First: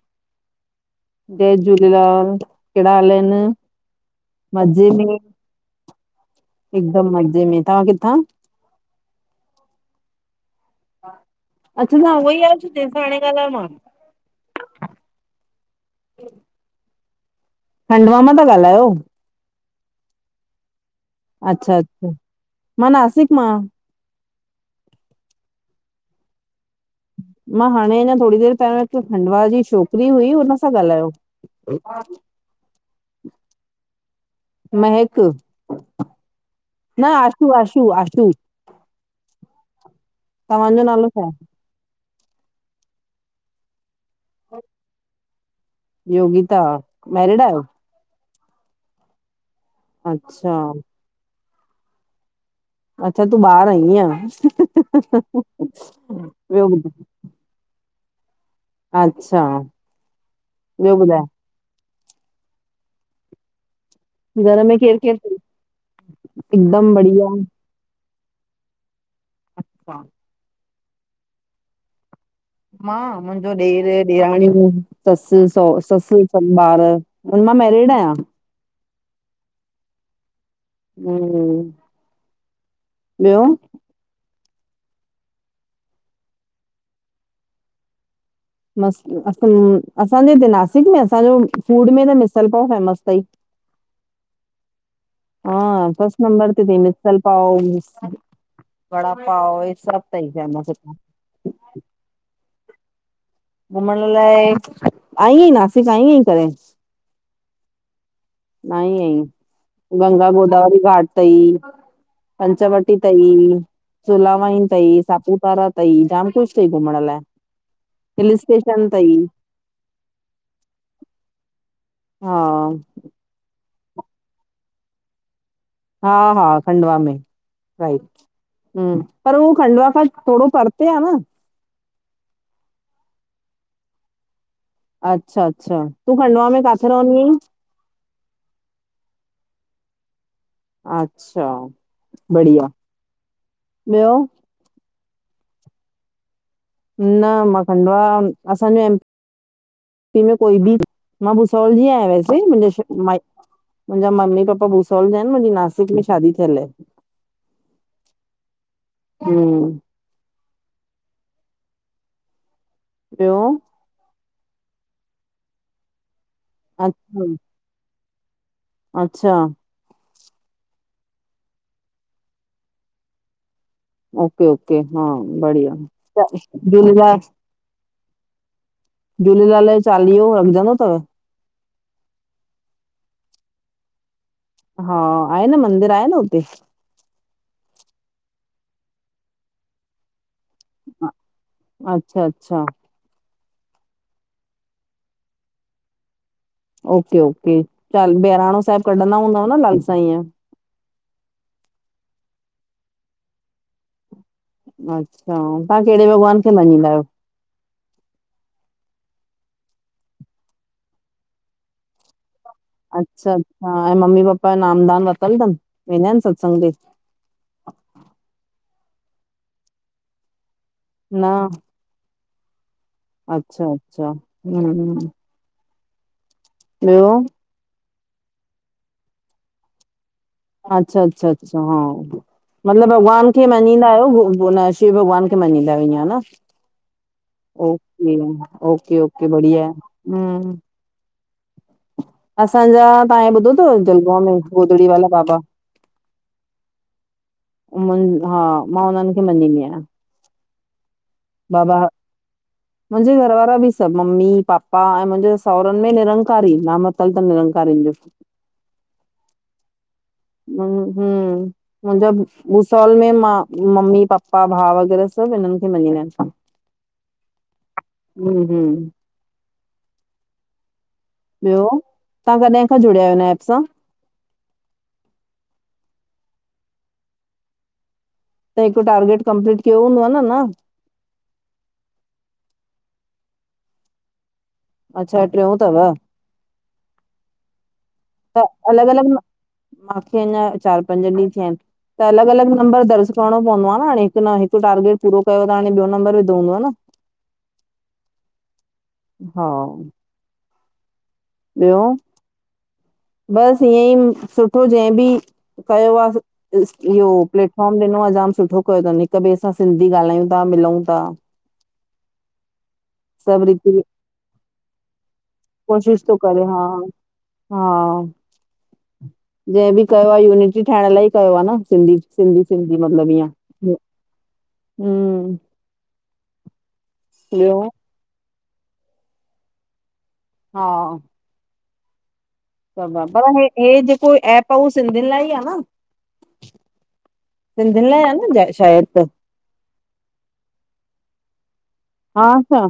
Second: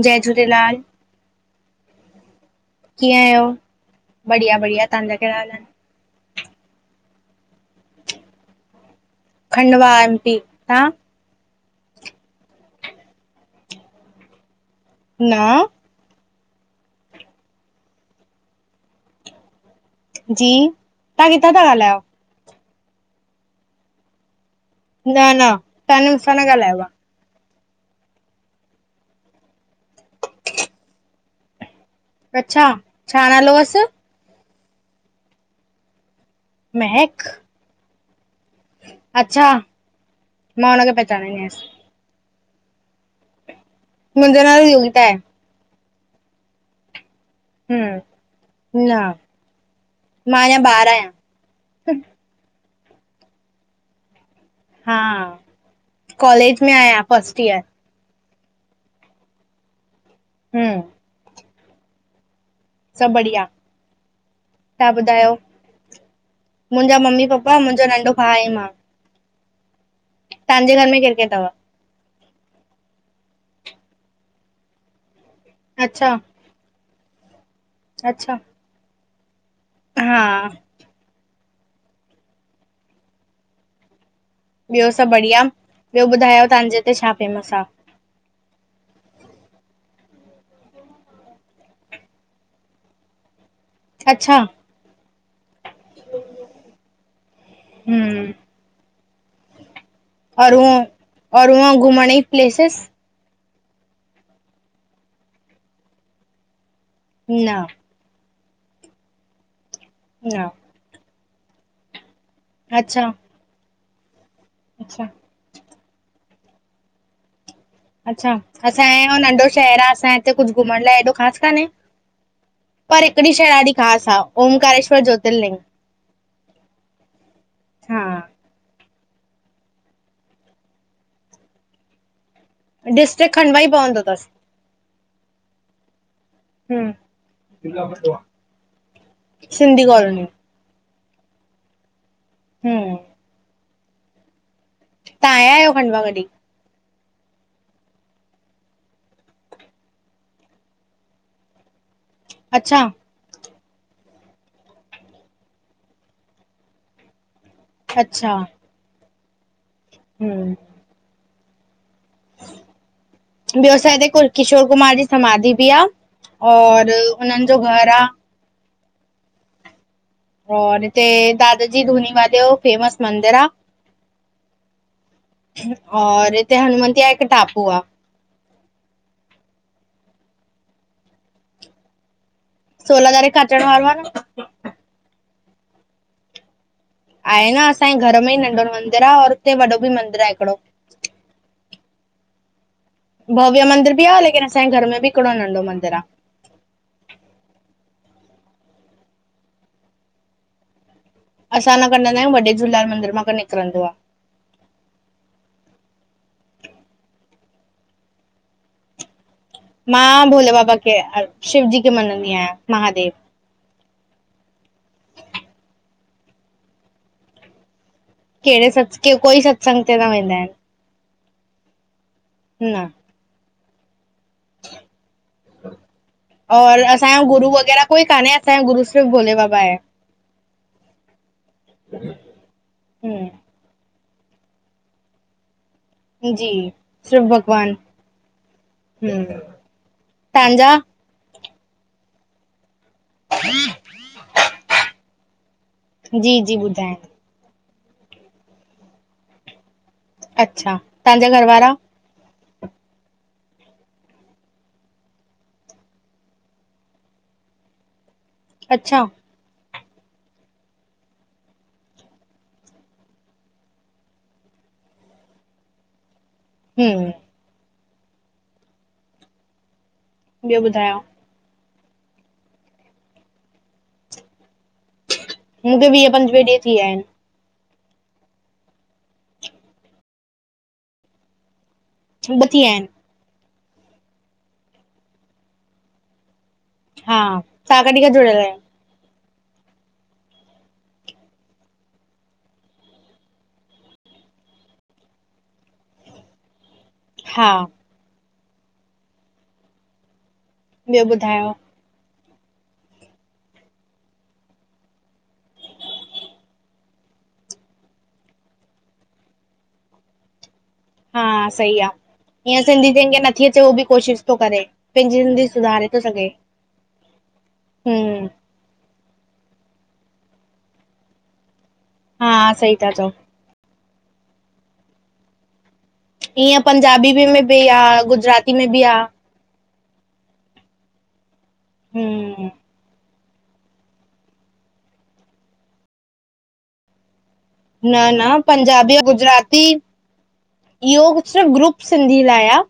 जय झूलेलाल, जय झूलेलाल। कहिड़ा हल कीअं आहिनि। आहियो? बढ़िया बढ़िया, मज़े में तव्हांजा ही। कहिड़ा हाल आहिन? हिकदम मज़े में तव्हां किथां? खंडवा एम पी तव्हा? अच्छा तन्हा उहेइ आयो जहिसा हाणे ॻालायो मां। न। खंडवा मां था ॻाल्हायो? जी। तव्हां किथां था ॻाल्हायो? अच्छा-अच्छा, मां नासिक मां। न-न, तव्हां मूंसां न ॻाल्हायो आहे। मां हाणे अञा थोरी देरि पहिरियों हिकु खंडवा जी छोकिरी हुई, हुन सां ॻाल्हायो। [inaudible] अच्छा, छा नालो हुअसि? मेहक, न महक, आशू-आशू-आशू अच्छा, मां तव्हांजो हुनखे नालो छा आहे? पहचानंदी आहियास। मुंहिंजो नालो योगिता आहे। योगिता, मैरिड आयो। हम्म। न मां अच्छा, अञा ॿार आहियां। अच्छा तूं बाहिर आई इअं। हा, कॉलेज बियो में बुध आहियां फस्ट ईयर। अच्छा, हम, ॿियो ॿुधाए? सभु बढ़िया। घर में तव्हां केरु केरु ॿुधायो? तई? हिकदमि मुंहिंजा बढ़िया। मम्मी-पप्पा, मुंहिंजो नंढो भाउ ऐं मां। अच्छा। तव्हांजे घरि में केरु-केरु अथव? मां, मुंहिंजो ॾेर, ॾेराणियूं, ससु-सहोर, अच्छा। ससु सभु बारु। उना मैरिड आहियां। अच्छा हा। हम्म। ॿियो? ॿियो सभु बढ़िया। ॿियो ॿुधायो तव्हांजे हिते छा फेमस आहे? मस्त। असांजे हिते नासिक में, असांजो फूड में त मिसल पाव फेमस अथई। [inaudible] अच्छा। हा फर्स्ट नंबर ते अथई मिसल पाओ, हम्म वड़ा पाओ हे सभु। तई और फेमस हितां। उहो-और उहो घुमण जी प्लेसस? घुमण लाइ, आईं आहीं नासिक आईं आहीं कडिहिं? न। न आई आहीं, न गंगा-गोदावरी घाट तई। पंचवटी अच्छा तई, सुला वाईन तई, अच्छा सापूत तारा तई, जाम कुछु तई घुमण लाए। अच्छा, असांजो हेडो नंढो शहर आ, असांजे हिते कुछु घुमण लाए हेॾो ख़ासि कान्हे, हा। परे हिकडी़ शहं ॾाढी खास आ, ओमकारेश्वर ज्योतिर्लिंग। हा-हा खंडवा में, हा राइट। हम्म। पर हो खंडवा खां थोडों परते आ न? डिस्ट्रिक खंडवा ई पवंदो तसि। अच्छा-अच्छा। तूं खंडवा में काथे हम्म रहंदी आहिं? सिंधी कॉलोनी। अच्छा, बढ़िया। हम्म ॿियो? तहां आया आयो खंडवा कॾी? न मां खंडवा, असांजो एम इअ कोई बि, मां भूसावल जी आयां वैसे। मुंजो अच्छा श माए मुंजा मम्मी-पापा भूसावल जा इन। मुंजी नासिक में शादी थियल ऐ। अच्छा हूं। हूं। ॿयो? ॿियो असां हिते कुल किशोर कुमार जी समाधी बि आ, और अच्छा हुनन जो घर आ। अच्छा। और हिते, दादा जी धूनीवाले यो फेमस मंदिर आ। ओके-ओके, हा बढ़िया [unintelligible] पोआ झूलेलाल जो चालीहो रमझंदो तव? सोला तारीख़ खां अचड़ वारो आ न। हा, आहे न मंदिर, आहे न हुते? आहे न असांये घर में ई नंढो मंदिर आ, और हुते वॾो बि मंदिर आहे हिकड़ो। अच्छा-अच्छा भव्य मंदिर बि आ, लेकिन असांये घर में बि हिकड़ो नंढो मंदिर आ। ओके-ओके, ॿैराणों साहेब कढंदा हूंदव न लाल साईं यो? असां न कढंदा आयूं। वॾे झूेलेलाल मंदर मां क निकरंदो आ। अच्छा, तहां केड़े भॻवान खे मञींदा आयो? मां, भोले बाबा के, शिवजी के मञंदी आयां। अच्छा-अच्छा, ऐं मम्मी-पप्पा यो नाम-दान वतल तन? वेंदा इन सत्संग ते? केडे़ सत्स? कोई सत्संग ते न वेंदा इन। न न अच्छा-अच्छा, हूं। और असांयो गुरू वग़ैरा कोई कान्हे। असांयो गुरू सिर्फ़ भोले बाबा आहे। अच्छा, अच्छा, अच्छा हा, मतलब भॻवान खे न हम्म मञींदा आहियो। शिव भॻवान खे मञींदा आयो। जी सिर्फ़ भॻवान ओे ओके, ओके-ओके हम्म बढ़िया हूं। तव्हांजा असांजा, तहां हे ॿुधो तव, जलगांव में गोदड़ी वाला बाबा? जी-जी ॿुधा आहिन। मुन् हा, मां उन्हन खे मञींदी आयां। अच्छा तव्हांजा घर वारा बाबा [inaudible] मुहिजे घरवारा भी सभ मम्मी पापा ऐ मुहिजे सावरन मे निरकारी नाम वथल त निरकारीन जो [inaudible] अच्छा हूं - हूं। मुहिजा भूसावल मे मा मम्मी पप्पा भा वग़ैरह सभु हिनन खे मनीदा आहिन। हूं हू हू ॿियो ॿुधायो? ॿियो, तव्हां कडहि खां जुड़या आयो हिन एप सां? मूखे वीह पंजवीह ॾींह थी वया आहिन। त हिकु टारगेट कपलीट कयो हूदअ न, न? छ ब थीया आहिन। अच्छा ट्रियों तव। हा, तां कडीं खां जुड़यल आयो? अलॻ अलॻ, माखे अञा चार पंज ॾींह थिया आहिन। त अलॻ अलॻ नबर दर्ज करणो पवदो आ न हाणे हिकु न हिकु टारगेट पूरो कयो त हाणे ॿियो नबर विधो हुंदव न। [inaudible] हा, हा, ॿियो ॿुधायो? ॿियो? बस ईअ ई सुठो जें बि कयो आ। इ इहो प्लेटफार्म ॾिनो आ जाम सुठो कयो तन हिक ॿे सा सिंधी ॻाल्हायू था मिलऊं हा, सही आ। ईअं सिंधी जंहिंखे सभु नथी अचे उह रीति भी कोशिश थो करे पंहिंजी सिंधी सुधारे कुछ थो त सघे करे, हा। हा, हम्म जेंह भी कयो आ यूनिटी ठाहण लाइ कयो आ न सिंधी। हा सिंधी सही सिंधी था चओ मतलब ईयं, हूं। ईअं पंजाबी मे भी आ गुजराती मे भी आ। हा, हूं, पर हे हे जेको एप आ उओ सिंधियुन लाइ ई आ न? सिंधियुनि न लाइ आ न शायद पंजाबी ओ त गुजराती इहो कुछ ग्रुप सिंधी हा लाइ आ छा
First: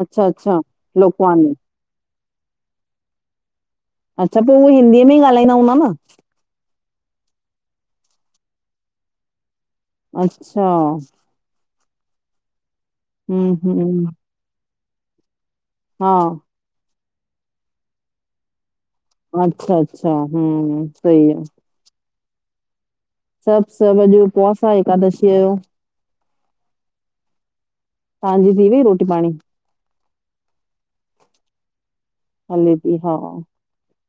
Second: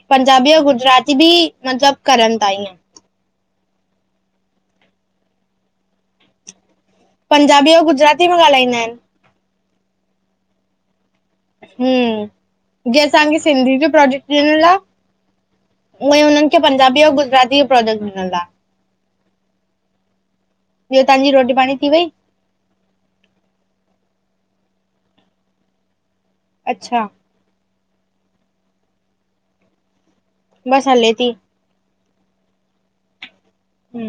अच्छा पंजाबी अच्छा ऐ गुजराती बि लोकवानी मतलब करन ता ईयं। अच्छा पो उहे हिंदीअ मे ई ॻाल्हाईंदा हूदा न। पंजाबी आऊं गुजराती मे ॻाल्हाईंदा आहिन। अच्छा। हूं, जीअं असांखे हम्म सिंधी जो हम्म प्रोजेक्ट ॾिनल आ उवईं हा, उनन पंजाबी आऊं गुजराती जो प्रोजेक्ट मिलल आ। अच्छा अचछा हूं हूं सही आ। फणी थी वई? सभ सभ अॼु उपवास आ एकादशीअ जो। अच्छा। तव्हांजी थी वई रोटी पाणी? बस हले ती। हले ती हा। हू,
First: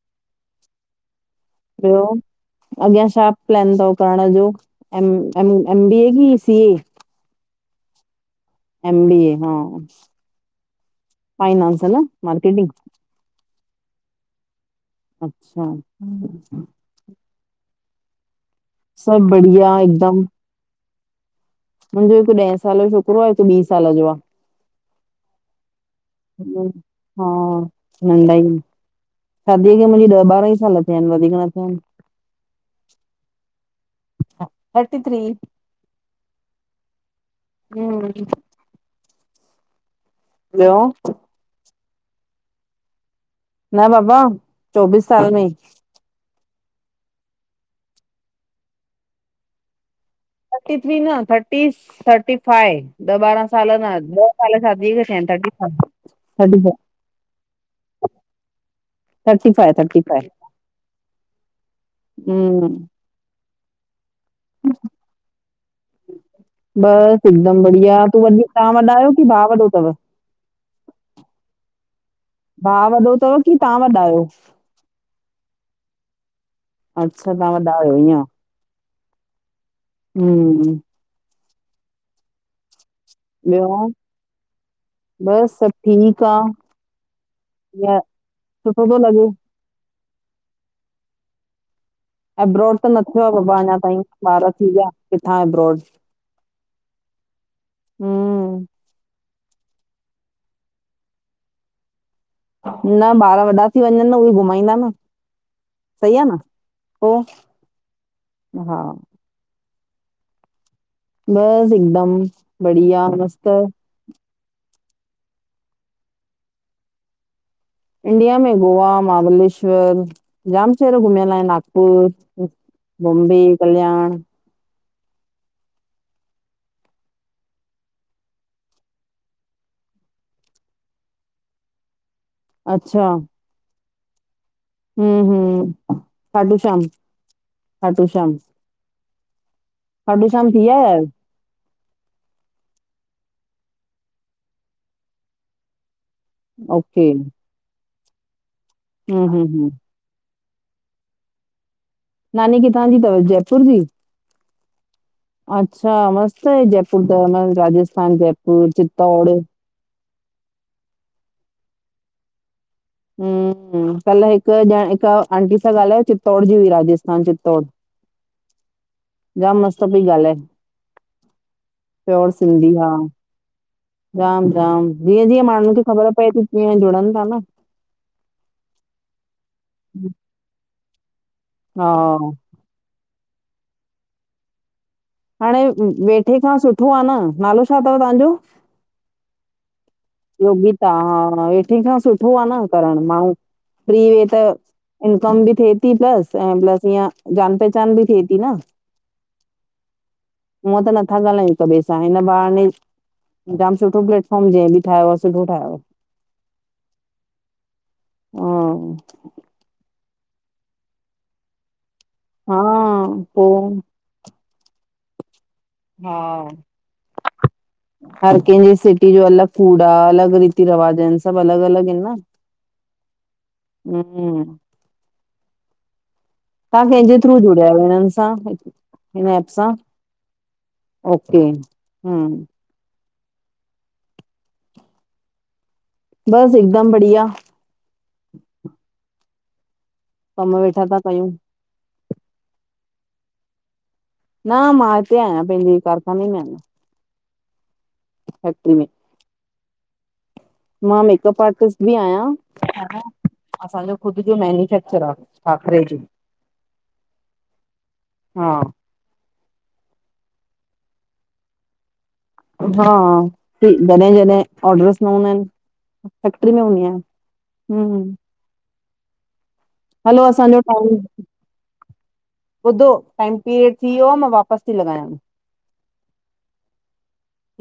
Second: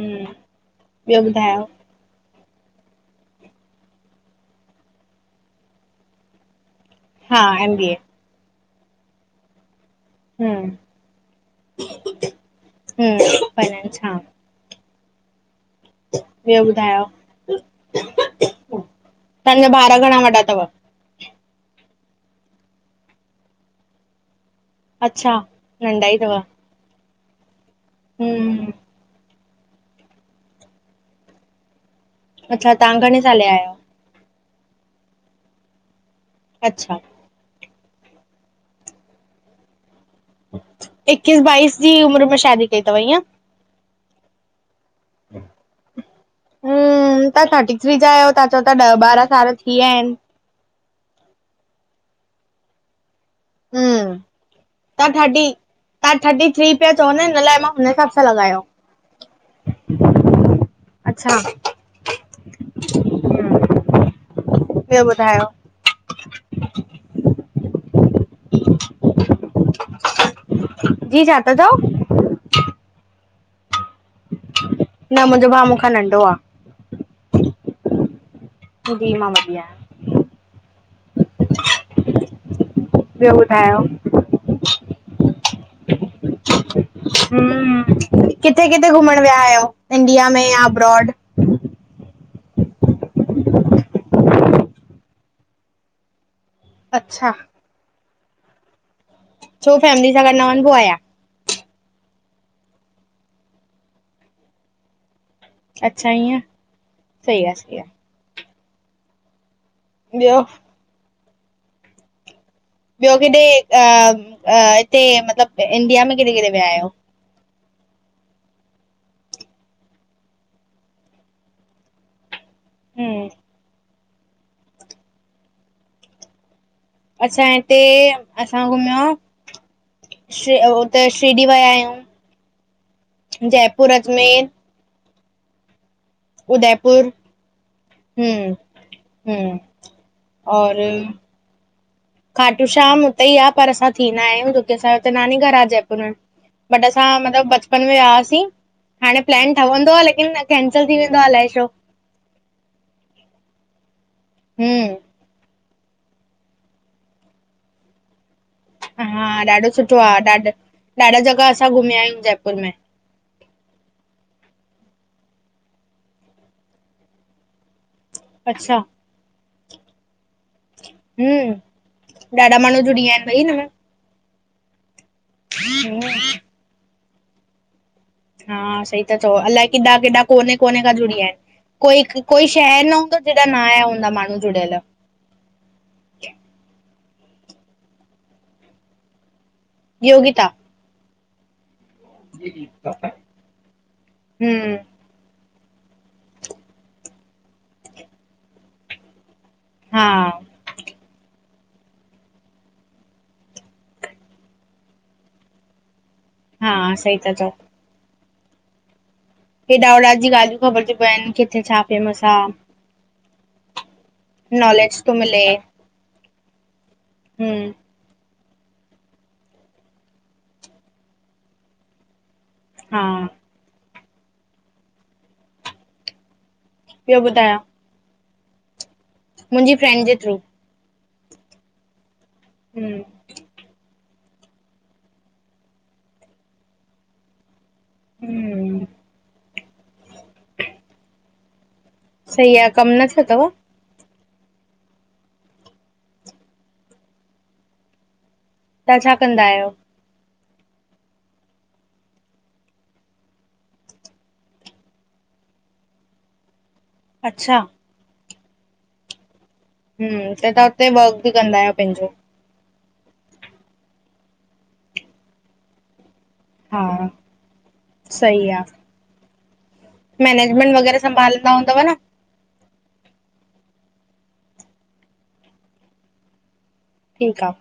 ॿियो ॿुधायो? ॿियो? अगेयां छा प्लान तव करण जो M M M B A की सी ए? हा M B A. M B A हा, हम्म फाइनआस न मार्केटिंग? हूं [unintelligible] अच्छा हम्म। ॿियो ॿुधायो, सभु तव्हांजा बढ़िया ॿार घणा वॾा तव? मुंजो हिक ॾहें साल जो छोकरो आ हिक ॿी साल जो आ। अच्छा नंढा ई तव हा, नंढा ई इन। हम्म शादीअ खे मुंजी ॾह ॿारहं ई साल थिया आहिन वधीक न थिया आहिन। अच्छा तव्हां घणे साले जा आयो? थर्टी थ्री अच्छा हम ॿियो? इकीस बाईस जी उमिर में शादी कई तव ईअं। न बाबा चोबीस साल में। हूम, तव्हां थर्टी थ्री जा आयो। तहां चओ ता ॾह ॿारहां साल थी विया आहिन। थर्टी थ्री न थर्टी थर्टी फाइव ॾ बारां साल न हम्म ॾह साल शादी तव्हां खे थर्टी थिया आहिन। तव्हां थर्टी थ्री पिया चओ न, इन लाइ मां हुन हिसाब सां लॻायो। थर्टी फाइव थर्टी फाइव अच्छा हूम। [inaudible] ॿियो ॿुधायो? ॿियो सब हिकदम बढ़िया तूं वी तव्हां वॾा आयो कि भाउ वॾो तव? जी, छाता चओ? भाउ वॾो तव व की तव्हां वॾा आयो?? न मुंजो भाउ मूं खां नंढो आ। अच्छा तव्हां वॾा आहियो जी मां वॾी आयां। हूम ॿियो, ॿियो सब ठीक आ, हम्म किथे सुठो किथे तो घुमण लॻे। विया आहियो इंडिया में या अब्रॉड। एब्रॉड त न थियो आ बाबा अञा ताईं, ॿार थी विया किथां एब्रॉड अच्छा हूम छो फैमिली सां गॾ न वञबो आ यां? न ॿार वॾा थी वञन न उहे ई घुमाईंदा न। अच्छा सही आ न ईअं पो सही आ सही आ हा, ॿियो बस हिकदम बढ़िया ॿियो, किॾे मस्त। अ हिते मतलब इंडिया में किॾे किॾे विया आयो? इंडिया में गोवा, महाबलेश्वर जाम शहर घुमयल आहिन नागपुर। हम्म बॉम्बे, कल्याण असां हिते असां घुमयो शि उते शिरडी वया आहियूं। अच्छा जयपुर, अजमेर हेम, हूम खाटू शाम उदयपुर खाटू शाम हूं खाटूशाम थी आया आहियो? खाटूशाम उते ई आ पर असां थीं ना आहियूं छोकी असांजो हुते नानी घर आ जयपुर में। बट असां ओके, मतिलब बचपन में वियासीं हाणे हम्म हम्म प्लैन हम्म, ठवंदो आ लेकिन कैंसल थी वेंदो आ, अलाए छो। नानी किथां जी तव, जयपुर जी? हम्म। अच्छा मस्त आहे जयपुर त, राजस्थान जयपुर हा चित्तौड़ ॾाढो सुठो आ ॾाढा जॻह असां घुमिया आहियूं जयपुर में हम्म हम्म कल हिकु ॼण हिकु आंटी सां ॻाल्हायो चित्तौड़ जी हुई राजस्थान चित्तौड़। [inaudible] अच्छा। जाम मस्त पई ॻाल्हाए। हम्म, ॾाढा माणहू जुड़ीयान भई हिन में जाम-जाम जीअं-जीअं माणुहुनि खे ख़बर हम्म, पए थी तीअं जुड़नि था न। हा सही त चओ अलाए किॾा किॾा कोने कोने खां जुड़िया आहिनि हा कोई कोई शहर न हूंदो जिडां न आया हूंदा माणहू जुड़ियल। हाणे वेठे खां सुठो आह न। नालो छा अथव तव्हांजो? योगिता हा वेठे खां सुठो आह न करण माण्हू फ्री वे त हम्म इनकम बि थिए थी प्लस ईअ जान पहचान बि थेती न। [inaudible] हा। हूअं त नथा ॻाल्हायूं हिक बे सां हिन बहाने जाम सुठो प्लेटफॉर्म जे ठायो अ सिधो ठायो। हा सही ता चओ। हा। हेॾा होॾा जी गाल्यूं ख़बर थी पवनि किथे छा फेमस आ हा पो नॉलेज तो मिले। हा। हम्म। हर कंहिंजी सिटी जो अलॻ फूड आ अलॻ रीति रवाज आहिन सभु अलॻ अलॻ आहिन न। हा। हम्म। तव्हां कंहिंजे ॿियो थ्रू ॿुधायो जुड़िया आहियो? हिननि सां, हिन एप सां! मुंहिंजी फ्रेंड जे थ्रू। ओके हम्म। हम्म। बस हिकदम बढ़िया। हम्म। कम वेठा था कयूं। सही आ, कम न थ्यो तव? न मां हिते आयां पेंजें कारखाने में ही आहियां। हा ठीक। तव्हां छा कंदा आहियो? मां मेकअप आर्टिस्ट भी आहियां। असांजो ख़ुदि जो मैन्युफैक्चर आ, खाकरे जी। अच्छा हा हूं, त तहां हुते वर्क बि कंदा आयो पैंजो। हा, जॾहिं जॾहिं ऑर्डर्स न हूंदा आहिन। फैक्ट्री में हूंदी हा आयां हूम। सही आ। असांजो मैनेजमेंट टाइम वग़ैरह संभालंदा हूंदव न। ॿुधो, टाइम पीरियड थी वियो आ। मां वापस ती लॻायांव। ठीक आ।